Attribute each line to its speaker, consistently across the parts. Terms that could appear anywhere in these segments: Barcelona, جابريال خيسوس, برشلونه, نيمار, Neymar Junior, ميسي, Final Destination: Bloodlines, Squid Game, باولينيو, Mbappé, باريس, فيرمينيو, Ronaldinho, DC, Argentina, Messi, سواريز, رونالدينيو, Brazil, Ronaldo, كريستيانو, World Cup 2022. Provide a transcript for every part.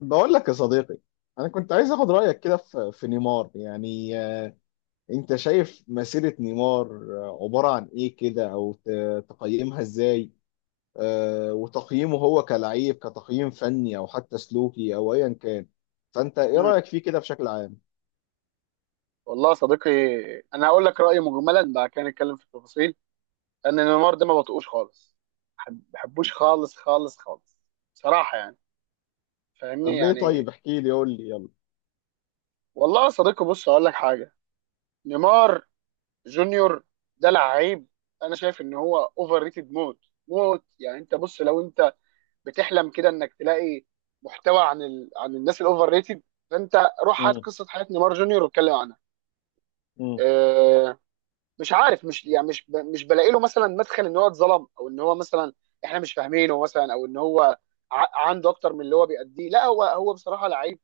Speaker 1: بقول لك يا صديقي، انا كنت عايز اخد رايك كده في نيمار يعني، انت شايف مسيره نيمار عباره عن ايه كده، او تقيمها ازاي؟ وتقييمه هو كلعيب، كتقييم فني او حتى سلوكي او ايا كان. فانت ايه
Speaker 2: مم.
Speaker 1: رايك فيه كده بشكل عام؟
Speaker 2: والله يا صديقي، انا هقول لك رايي مجملا بعد كده نتكلم في التفاصيل. لان نيمار ده ما بطقوش خالص، ما بحبوش خالص خالص خالص بصراحه، يعني فاهمني
Speaker 1: طب ليه؟ طيب
Speaker 2: يعني.
Speaker 1: احكي لي، قول لي، يلا.
Speaker 2: والله يا صديقي بص هقول لك حاجه. نيمار جونيور ده لعيب. انا شايف ان هو اوفر ريتد موت موت. يعني انت بص، لو انت بتحلم كده انك تلاقي محتوى عن الناس الاوفر ريتد، فانت روح هات
Speaker 1: امم.
Speaker 2: قصه حياه نيمار جونيور واتكلم عنها.
Speaker 1: امم.
Speaker 2: آه، مش عارف، مش يعني مش بلاقي له مثلا مدخل ان هو اتظلم، او ان هو مثلا احنا مش فاهمينه مثلا، او ان هو عنده اكتر من اللي هو بيأديه. لا، هو بصراحه لعيب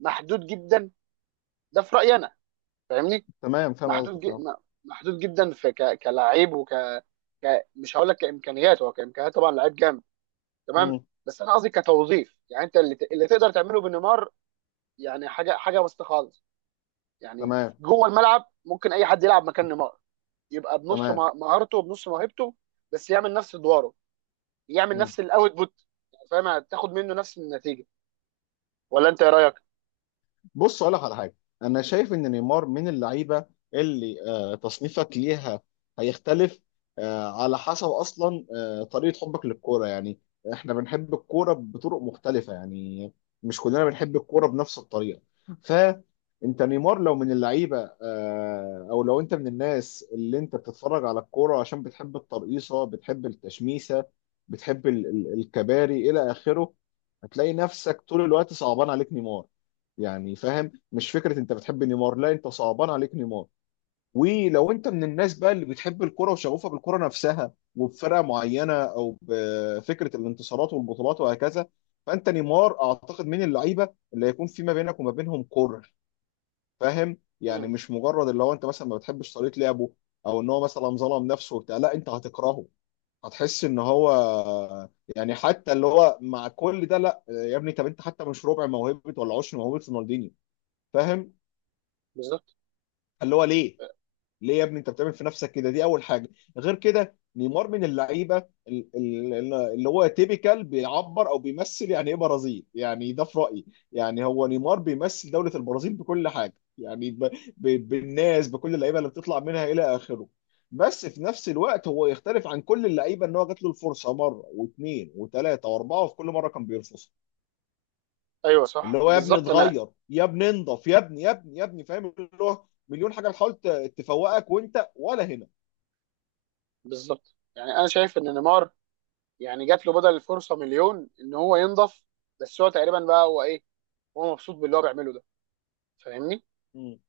Speaker 2: محدود جدا، ده في رأيي انا فاهمني.
Speaker 1: تمام، فاهم
Speaker 2: محدود ج-
Speaker 1: قصدك، اه.
Speaker 2: م- محدود جدا كلاعب مش هقول لك كامكانيات، هو كامكانيات طبعا لعيب جامد تمام.
Speaker 1: امم.
Speaker 2: بس انا قصدي كتوظيف، يعني انت اللي، اللي تقدر تعمله بنيمار يعني حاجه وسط خالص. يعني
Speaker 1: تمام.
Speaker 2: جوه الملعب ممكن اي حد يلعب مكان نيمار، يبقى بنص
Speaker 1: تمام.
Speaker 2: مهارته وبنص موهبته، بس يعمل نفس ادواره، يعمل
Speaker 1: مم.
Speaker 2: نفس الاوتبوت. فاهم، هتاخد منه نفس النتيجه، ولا انت ايه رايك؟
Speaker 1: بص، اقول لك على حاجه. انا شايف ان نيمار من اللعيبه اللي تصنيفك ليها هيختلف على حسب اصلا طريقه حبك للكوره. يعني احنا بنحب الكوره بطرق مختلفه، يعني مش كلنا بنحب الكوره بنفس الطريقه. فانت نيمار لو من اللعيبه، او لو انت من الناس اللي انت بتتفرج على الكوره عشان بتحب الترقيصه، بتحب التشميسه، بتحب الكباري الى اخره، هتلاقي نفسك طول الوقت صعبان عليك نيمار. يعني فاهم، مش فكره انت بتحب نيمار، لا، انت صعبان عليك نيمار. ولو انت من الناس بقى اللي بتحب الكرة وشغوفة بالكرة نفسها، وبفرقة معينة، او بفكرة الانتصارات والبطولات وهكذا، فانت نيمار اعتقد من اللعيبة اللي هيكون في ما بينك وما بينهم كره. فاهم؟ يعني
Speaker 2: امم.
Speaker 1: مش مجرد اللي هو انت مثلا ما بتحبش طريقة لعبه، او ان هو مثلا ظلم نفسه وبتاع، لا، انت هتكرهه، هتحس ان هو يعني، حتى اللي هو، مع كل ده، لا يا ابني، طب انت حتى مش ربع موهبة ولا عشر موهبة رونالدينيو، فاهم؟
Speaker 2: بالظبط.
Speaker 1: اللي هو ليه؟ ليه يا ابني انت بتعمل في نفسك كده؟ دي اول حاجه. غير كده، نيمار من اللعيبه اللي هو تيبيكال بيعبر او بيمثل يعني ايه برازيل. يعني ده في رايي. يعني هو نيمار بيمثل دوله البرازيل بكل حاجه، يعني بالناس، بكل اللعيبه اللي بتطلع منها الى اخره. بس في نفس الوقت هو يختلف عن كل اللعيبه، ان هو جات له الفرصه مره واثنين وثلاثه واربعه، وفي كل مره كان بيرفضها.
Speaker 2: ايوه
Speaker 1: اللي
Speaker 2: صح
Speaker 1: هو يا ابني
Speaker 2: بالظبط. انا
Speaker 1: اتغير، يا ابني انضف، يا ابني، يا ابني، يا ابني، فاهم؟ اللي هو مليون حاجه بتحاول تفوقك وانت ولا هنا.
Speaker 2: بالظبط، يعني انا شايف ان نيمار يعني جات له بدل الفرصه مليون ان هو ينضف، بس هو تقريبا بقى هو ايه، هو مبسوط باللي هو بيعمله ده فاهمني؟
Speaker 1: مم.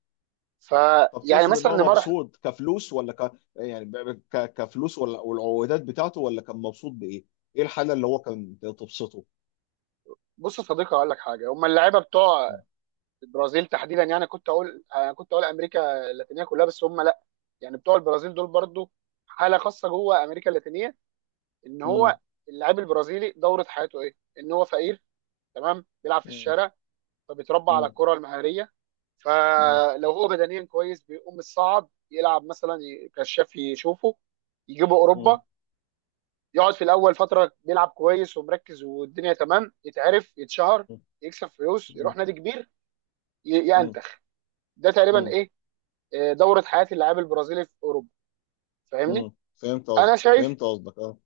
Speaker 1: طب
Speaker 2: فيعني
Speaker 1: تقصد ان
Speaker 2: مثلا
Speaker 1: هو
Speaker 2: نيمار
Speaker 1: مبسوط كفلوس، ولا يعني كفلوس، ولا والعقودات بتاعته، ولا كان مبسوط بايه؟ ايه الحاله اللي هو كان تبسطه؟
Speaker 2: بص يا صديقي هقول لك حاجه. هم اللعيبه بتوع البرازيل تحديدا، يعني كنت اقول انا كنت اقول امريكا اللاتينيه كلها، بس هم لا، يعني بتوع البرازيل دول برضو حاله خاصه جوه امريكا اللاتينيه. ان
Speaker 1: مم.
Speaker 2: هو اللاعب البرازيلي دوره حياته ايه؟ ان هو فقير تمام، بيلعب في
Speaker 1: مم.
Speaker 2: الشارع، فبيتربى على
Speaker 1: مم.
Speaker 2: الكره المهاريه.
Speaker 1: مم.
Speaker 2: فلو هو بدنيا كويس بيقوم الصعب يلعب مثلا، كشاف يشوفه، يجيبه
Speaker 1: مم.
Speaker 2: اوروبا، يقعد في الاول فتره بيلعب كويس ومركز والدنيا تمام، يتعرف يتشهر، يكسب فلوس،
Speaker 1: مم.
Speaker 2: يروح نادي كبير، ي-
Speaker 1: مم.
Speaker 2: ينتخ ده تقريبا
Speaker 1: مم.
Speaker 2: ايه، آه، دوره حياه اللاعب البرازيلي في اوروبا فاهمني.
Speaker 1: مم. فهمت قصدك،
Speaker 2: انا شايف
Speaker 1: فهمت قصدك، اه.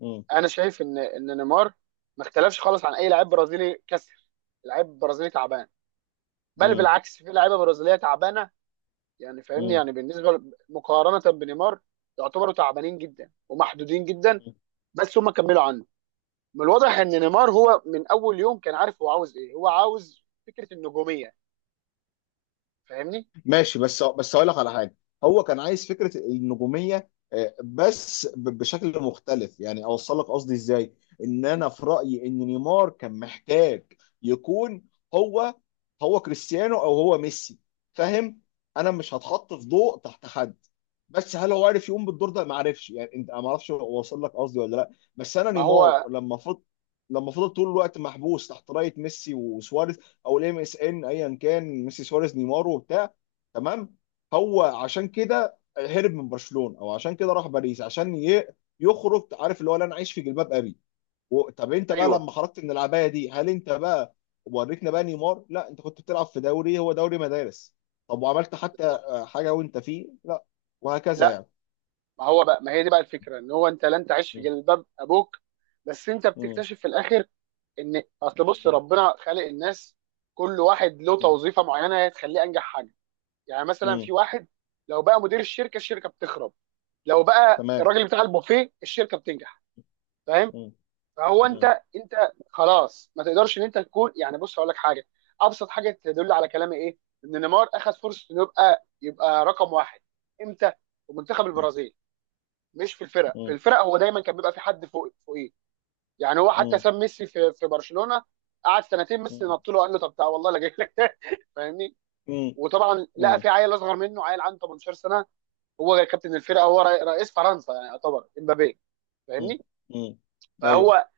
Speaker 1: مم.
Speaker 2: انا شايف ان نيمار ما اختلفش خالص عن اي لاعب برازيلي كسر، لاعب برازيلي تعبان، بل
Speaker 1: مم.
Speaker 2: بالعكس في لعيبه برازيليه تعبانه، يعني فاهمني،
Speaker 1: مم.
Speaker 2: يعني بالنسبه مقارنه بنيمار يعتبروا تعبانين جدا ومحدودين جدا، بس هم كملوا عنه. من الواضح ان نيمار هو من اول يوم كان عارف هو عاوز ايه، هو عاوز فكره النجوميه فاهمني.
Speaker 1: ماشي، بس هقول لك على حاجه. هو كان عايز فكره النجوميه، بس بشكل مختلف. يعني اوصل لك قصدي ازاي؟ ان انا في رايي ان نيمار كان محتاج يكون هو هو كريستيانو او هو ميسي، فاهم؟ انا مش هتحط في ضوء تحت حد، بس هل هو عارف يقوم بالدور ده؟ ما عارفش يعني، انت، ما اعرفش اوصل لك قصدي ولا لا. بس انا
Speaker 2: ما
Speaker 1: نيمار
Speaker 2: هو
Speaker 1: لما لما فضل طول الوقت محبوس تحت رايه ميسي وسواريز، او الام اس ان، ايا كان، ميسي سواريز نيمار وبتاع، تمام؟ هو عشان كده هرب من برشلونه، او عشان كده راح باريس عشان يخرج. عارف، اللي هو لا انا عايش في جلباب ابي. طب انت بقى
Speaker 2: ايوه
Speaker 1: لما خرجت من العبايه دي، هل انت بقى وريتنا بقى نيمار؟ لا، انت كنت بتلعب في دوري، هو دوري مدارس. طب وعملت حتى
Speaker 2: بالظبط.
Speaker 1: حاجه وانت فيه؟ لا. وهكذا يعني.
Speaker 2: ما هو بقى، ما هي دي بقى الفكره، ان هو انت لن تعيش في
Speaker 1: م-
Speaker 2: جلباب ابوك، بس انت
Speaker 1: م-
Speaker 2: بتكتشف في الاخر ان اصل بص
Speaker 1: م-
Speaker 2: ربنا خالق الناس، كل واحد له
Speaker 1: م-
Speaker 2: توظيفه معينه هي تخليه انجح حاجه. يعني مثلا
Speaker 1: م-
Speaker 2: في واحد لو بقى مدير الشركه، الشركه بتخرب، لو بقى
Speaker 1: تمام.
Speaker 2: الراجل بتاع البوفيه الشركه بتنجح فاهم.
Speaker 1: م-
Speaker 2: فهو انت،
Speaker 1: م-
Speaker 2: انت خلاص ما تقدرش ان انت تكون، يعني بص هقول لك حاجه، ابسط حاجه تدل على كلامي ايه؟ ان نيمار اخذ فرصه انه يبقى رقم واحد. امتى؟ في منتخب
Speaker 1: م-
Speaker 2: البرازيل. مش في الفرق، في
Speaker 1: م-
Speaker 2: الفرق هو دايما كان بيبقى في حد فوق فوقيه. يعني هو حتى
Speaker 1: م-
Speaker 2: ساب ميسي في برشلونه، قعد سنتين، ميسي
Speaker 1: م-
Speaker 2: نط له قال له طب تعالى والله لا جاي لك. فاهمني.
Speaker 1: م-
Speaker 2: وطبعا لقى
Speaker 1: م-
Speaker 2: في عيل اصغر منه، عيل عنده 18 سنه، هو كابتن الفرقه، هو رئيس فرنسا، يعني يعتبر امبابي
Speaker 1: م-
Speaker 2: فاهمني.
Speaker 1: م- ايوه.
Speaker 2: فهو،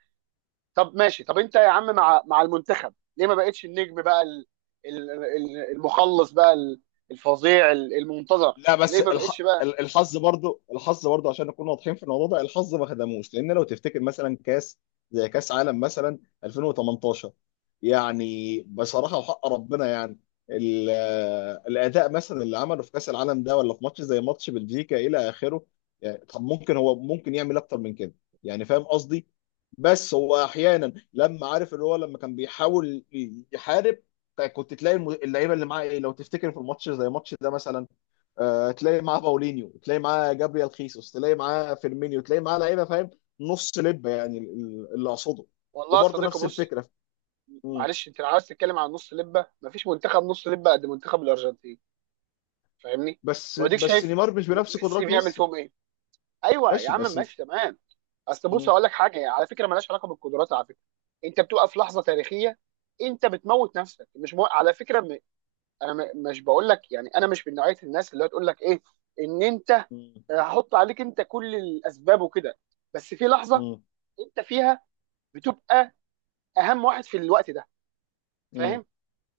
Speaker 2: طب ماشي، طب انت يا عم مع المنتخب ليه ما بقتش النجم بقى المخلص بقى الفظيع المنتظر،
Speaker 1: لا، بس
Speaker 2: ليه ما بقتش بقى؟
Speaker 1: الحظ برضو، الحظ برضو، عشان نكون واضحين في الموضوع ده، الحظ ما خدموش. لان لو تفتكر مثلا كاس، زي كاس عالم مثلا 2018، يعني بصراحه وحق ربنا، يعني ال... الاداء مثلا اللي عمله في كاس العالم ده، ولا في ماتش زي ماتش بلجيكا الى اخره، يعني طب ممكن هو ممكن يعمل اكتر من كده. يعني فاهم قصدي. بس هو احيانا لما عارف، اللي هو لما كان بيحاول يحارب، كنت تلاقي اللعيبه اللي معاه ايه لو تفتكر في الماتش زي ماتش ده مثلا. تلاقي معاه باولينيو، تلاقي معاه جابريال خيسوس، تلاقي معاه فيرمينيو، تلاقي معاه لعيبه، فاهم، نص لب يعني، اللي اقصده.
Speaker 2: والله يا
Speaker 1: وبرضه
Speaker 2: صديقي
Speaker 1: نفس
Speaker 2: بص،
Speaker 1: الفكره. مم.
Speaker 2: معلش انت لو عايز تتكلم عن نص لبه مفيش منتخب نص لبه قد منتخب الارجنتين فاهمني.
Speaker 1: بس
Speaker 2: واديك
Speaker 1: بس
Speaker 2: شايف
Speaker 1: نيمار مش
Speaker 2: م-
Speaker 1: بنفس
Speaker 2: ميسي
Speaker 1: قدرات
Speaker 2: بيعمل
Speaker 1: ميسي.
Speaker 2: فيهم ايه. ايوه يا
Speaker 1: ماشي
Speaker 2: عم
Speaker 1: بس.
Speaker 2: ماشي تمام. اصل بص
Speaker 1: مم.
Speaker 2: اقول لك حاجه، يعني على فكره مالهاش علاقه بالقدرات على فكره، انت بتبقى في لحظه تاريخيه، انت بتموت نفسك مش مو... على فكره مش بقول لك، يعني انا مش من نوعيه الناس اللي هتقول لك ايه، ان انت
Speaker 1: مم.
Speaker 2: آه، هحط عليك انت كل الاسباب وكده، بس في لحظه
Speaker 1: مم.
Speaker 2: انت فيها بتبقى اهم واحد في الوقت ده
Speaker 1: مم.
Speaker 2: فاهم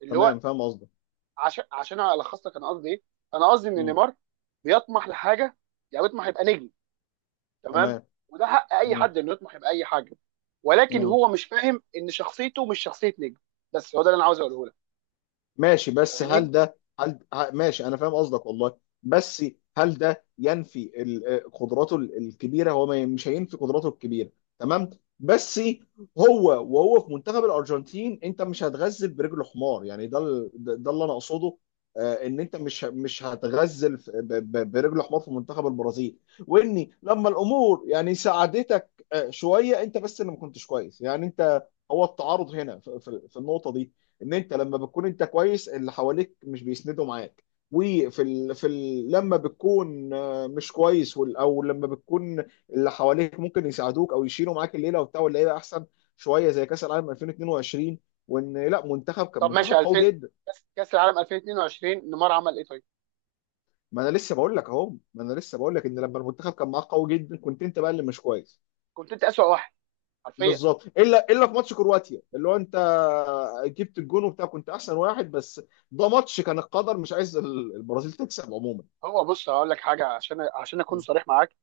Speaker 2: اللي هو.
Speaker 1: تمام، فاهم قصدك.
Speaker 2: عشان الخص لك انا قصدي ايه، انا قصدي ان
Speaker 1: مم.
Speaker 2: نيمار بيطمح لحاجه، يعني بيطمح يبقى نجم تمام،
Speaker 1: تمام.
Speaker 2: وده حق اي
Speaker 1: مم.
Speaker 2: حد انه يطمح يبقى اي حاجه، ولكن
Speaker 1: مم.
Speaker 2: هو مش فاهم ان شخصيته مش شخصيه نجم، بس هو ده اللي انا عاوز اقوله لك
Speaker 1: ماشي، بس
Speaker 2: فاهمني.
Speaker 1: هل ده، هل ماشي، انا فاهم قصدك والله. بس هل ده ينفي قدراته الكبيره؟ هو مش هينفي قدراته الكبيره، تمام. بس هو، وهو في منتخب الارجنتين، انت مش هتغزل برجل حمار يعني، ده ده اللي انا اقصده. ان انت مش مش هتغزل برجل حمار في منتخب البرازيل. واني لما الامور يعني ساعدتك شويه، انت بس اللي ما كنتش كويس. يعني انت، هو التعارض هنا في النقطه دي: ان انت لما بتكون انت كويس، اللي حواليك مش بيسندوا معاك. وفي في لما بتكون مش كويس، او لما بتكون اللي حواليك ممكن يساعدوك او يشيلوا معاك الليله وبتاع، واللعيبه احسن شويه، زي كاس العالم 2022، وان لا، منتخب كان
Speaker 2: طب
Speaker 1: منتخب
Speaker 2: ماشي،
Speaker 1: قوي
Speaker 2: 2000
Speaker 1: جدا.
Speaker 2: كاس كأس العالم 2022 نيمار عمل ايه طيب.
Speaker 1: ما انا لسه بقول لك اهو، ما انا لسه بقول لك ان لما المنتخب كان معاك قوي جدا، كنت انت بقى اللي مش كويس.
Speaker 2: كنت انت اسوأ واحد حرفيا.
Speaker 1: بالظبط، الا في ماتش كرواتيا اللي هو انت جبت الجون وبتاع كنت احسن واحد، بس ده ماتش كان القدر مش عايز البرازيل تكسب عموما.
Speaker 2: هو بص هقول لك حاجه، عشان اكون
Speaker 1: مم.
Speaker 2: صريح معاك.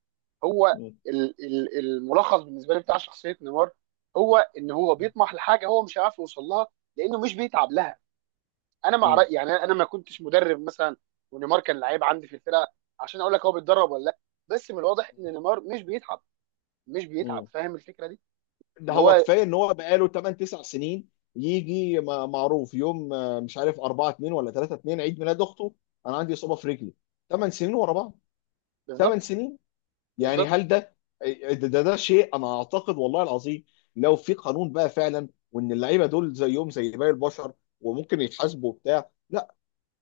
Speaker 2: هو
Speaker 1: مم.
Speaker 2: الملخص بالنسبه لي بتاع شخصيه نيمار هو ان هو بيطمح لحاجه هو مش عارف يوصل لها لانه مش بيتعب لها. انا مع
Speaker 1: مم.
Speaker 2: رأي، يعني انا ما كنتش مدرب مثلا ونيمار كان لعيب عندي في الفرقه عشان اقول لك هو بيتدرب ولا لا، بس من الواضح ان نيمار مش بيتعب، مش بيتعب.
Speaker 1: مم.
Speaker 2: فاهم الفكره دي.
Speaker 1: ده
Speaker 2: ان
Speaker 1: هو
Speaker 2: هو
Speaker 1: كفايه ان هو بقاله 8 9 سنين يجي معروف يوم، مش عارف 4 2 ولا 3 2، عيد ميلاد اخته، انا عندي اصابه في رجلي. 8 سنين ورا بعض، 8
Speaker 2: بالظبط.
Speaker 1: سنين، يعني
Speaker 2: بالظبط.
Speaker 1: هل ده؟ ده شيء انا اعتقد والله العظيم، لو في قانون بقى فعلا، وان اللعيبه دول زيهم زي باقي البشر وممكن يتحاسبوا وبتاع،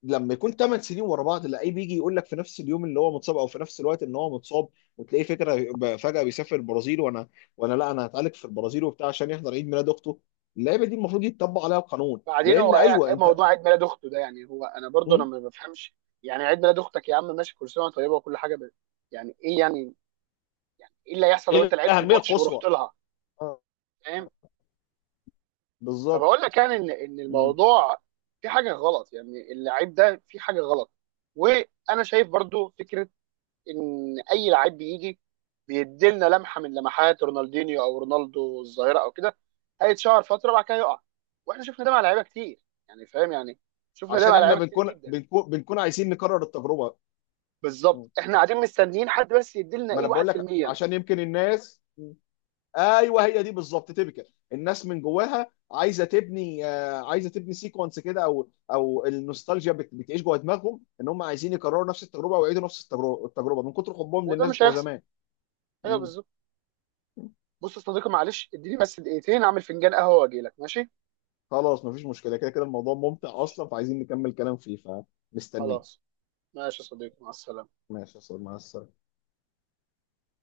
Speaker 1: لما يكون 8 سنين ورا بعض اللعيب يجي يقول لك في نفس اليوم اللي هو متصاب، او في نفس الوقت ان هو متصاب، وتلاقيه فكره فجاه بيسافر البرازيل، وانا لا انا هتعالج في البرازيل وبتاع عشان يحضر عيد ميلاد اخته، اللعيبه دي المفروض يتطبق عليها قانون،
Speaker 2: بعدين
Speaker 1: لان
Speaker 2: هو
Speaker 1: ايوه
Speaker 2: إيه
Speaker 1: انت.
Speaker 2: موضوع عيد ميلاد اخته ده؟ يعني هو انا برضه انا
Speaker 1: مم.
Speaker 2: ما بفهمش، يعني عيد ميلاد اختك يا عم ماشي، كل سنه وأنت طيبه وكل حاجه، بس يعني ايه يعني؟ يعني ايه اللي هيحصل لو
Speaker 1: ايه
Speaker 2: انت لعبت
Speaker 1: الاهميه
Speaker 2: الماتش
Speaker 1: القصوى؟
Speaker 2: ورحت لها؟
Speaker 1: آه،
Speaker 2: فاهم.
Speaker 1: بالظبط.
Speaker 2: فبقول لك يعني ان ان
Speaker 1: مم.
Speaker 2: الموضوع في حاجه غلط، يعني اللعيب ده في حاجه غلط. وانا شايف برضو فكره ان اي لعيب بيجي بيديلنا لمحه من لمحات رونالدينيو او رونالدو الظاهره او كده، هيتشهر فتره وبعد كده يقع، واحنا شفنا ده مع لعيبه كتير يعني فاهم يعني، شفنا ده
Speaker 1: عشان
Speaker 2: مع
Speaker 1: احنا
Speaker 2: لعيبه كتير
Speaker 1: بنكون
Speaker 2: جدا.
Speaker 1: بنكون بنكون عايزين نكرر التجربه. مم.
Speaker 2: بالظبط، احنا قاعدين مستنيين حد بس يديلنا
Speaker 1: ما
Speaker 2: ايه،
Speaker 1: انا بقول لك
Speaker 2: 1%.
Speaker 1: عشان يمكن الناس، ايوه هي دي بالظبط تيبيكال. الناس من جواها عايزه تبني، عايزه تبني سيكونس كده، او النوستالجيا بتعيش جوه دماغهم ان هم عايزين يكرروا نفس التجربه ويعيدوا نفس التجربه من كتر حبهم
Speaker 2: وده
Speaker 1: للناس
Speaker 2: مش
Speaker 1: بتوع
Speaker 2: هيحصل.
Speaker 1: زمان.
Speaker 2: ايوه
Speaker 1: مم.
Speaker 2: بالظبط. بص يا صديقي معلش اديني بس دقيقتين اعمل فنجان قهوه واجي لك ماشي.
Speaker 1: خلاص، مفيش مشكله، كده كده الموضوع ممتع اصلا، فعايزين نكمل كلام فيه، فمستنيك.
Speaker 2: خلاص. ماشي يا صديقي، مع السلامه.
Speaker 1: ماشي يا استاذ، مع السلامه.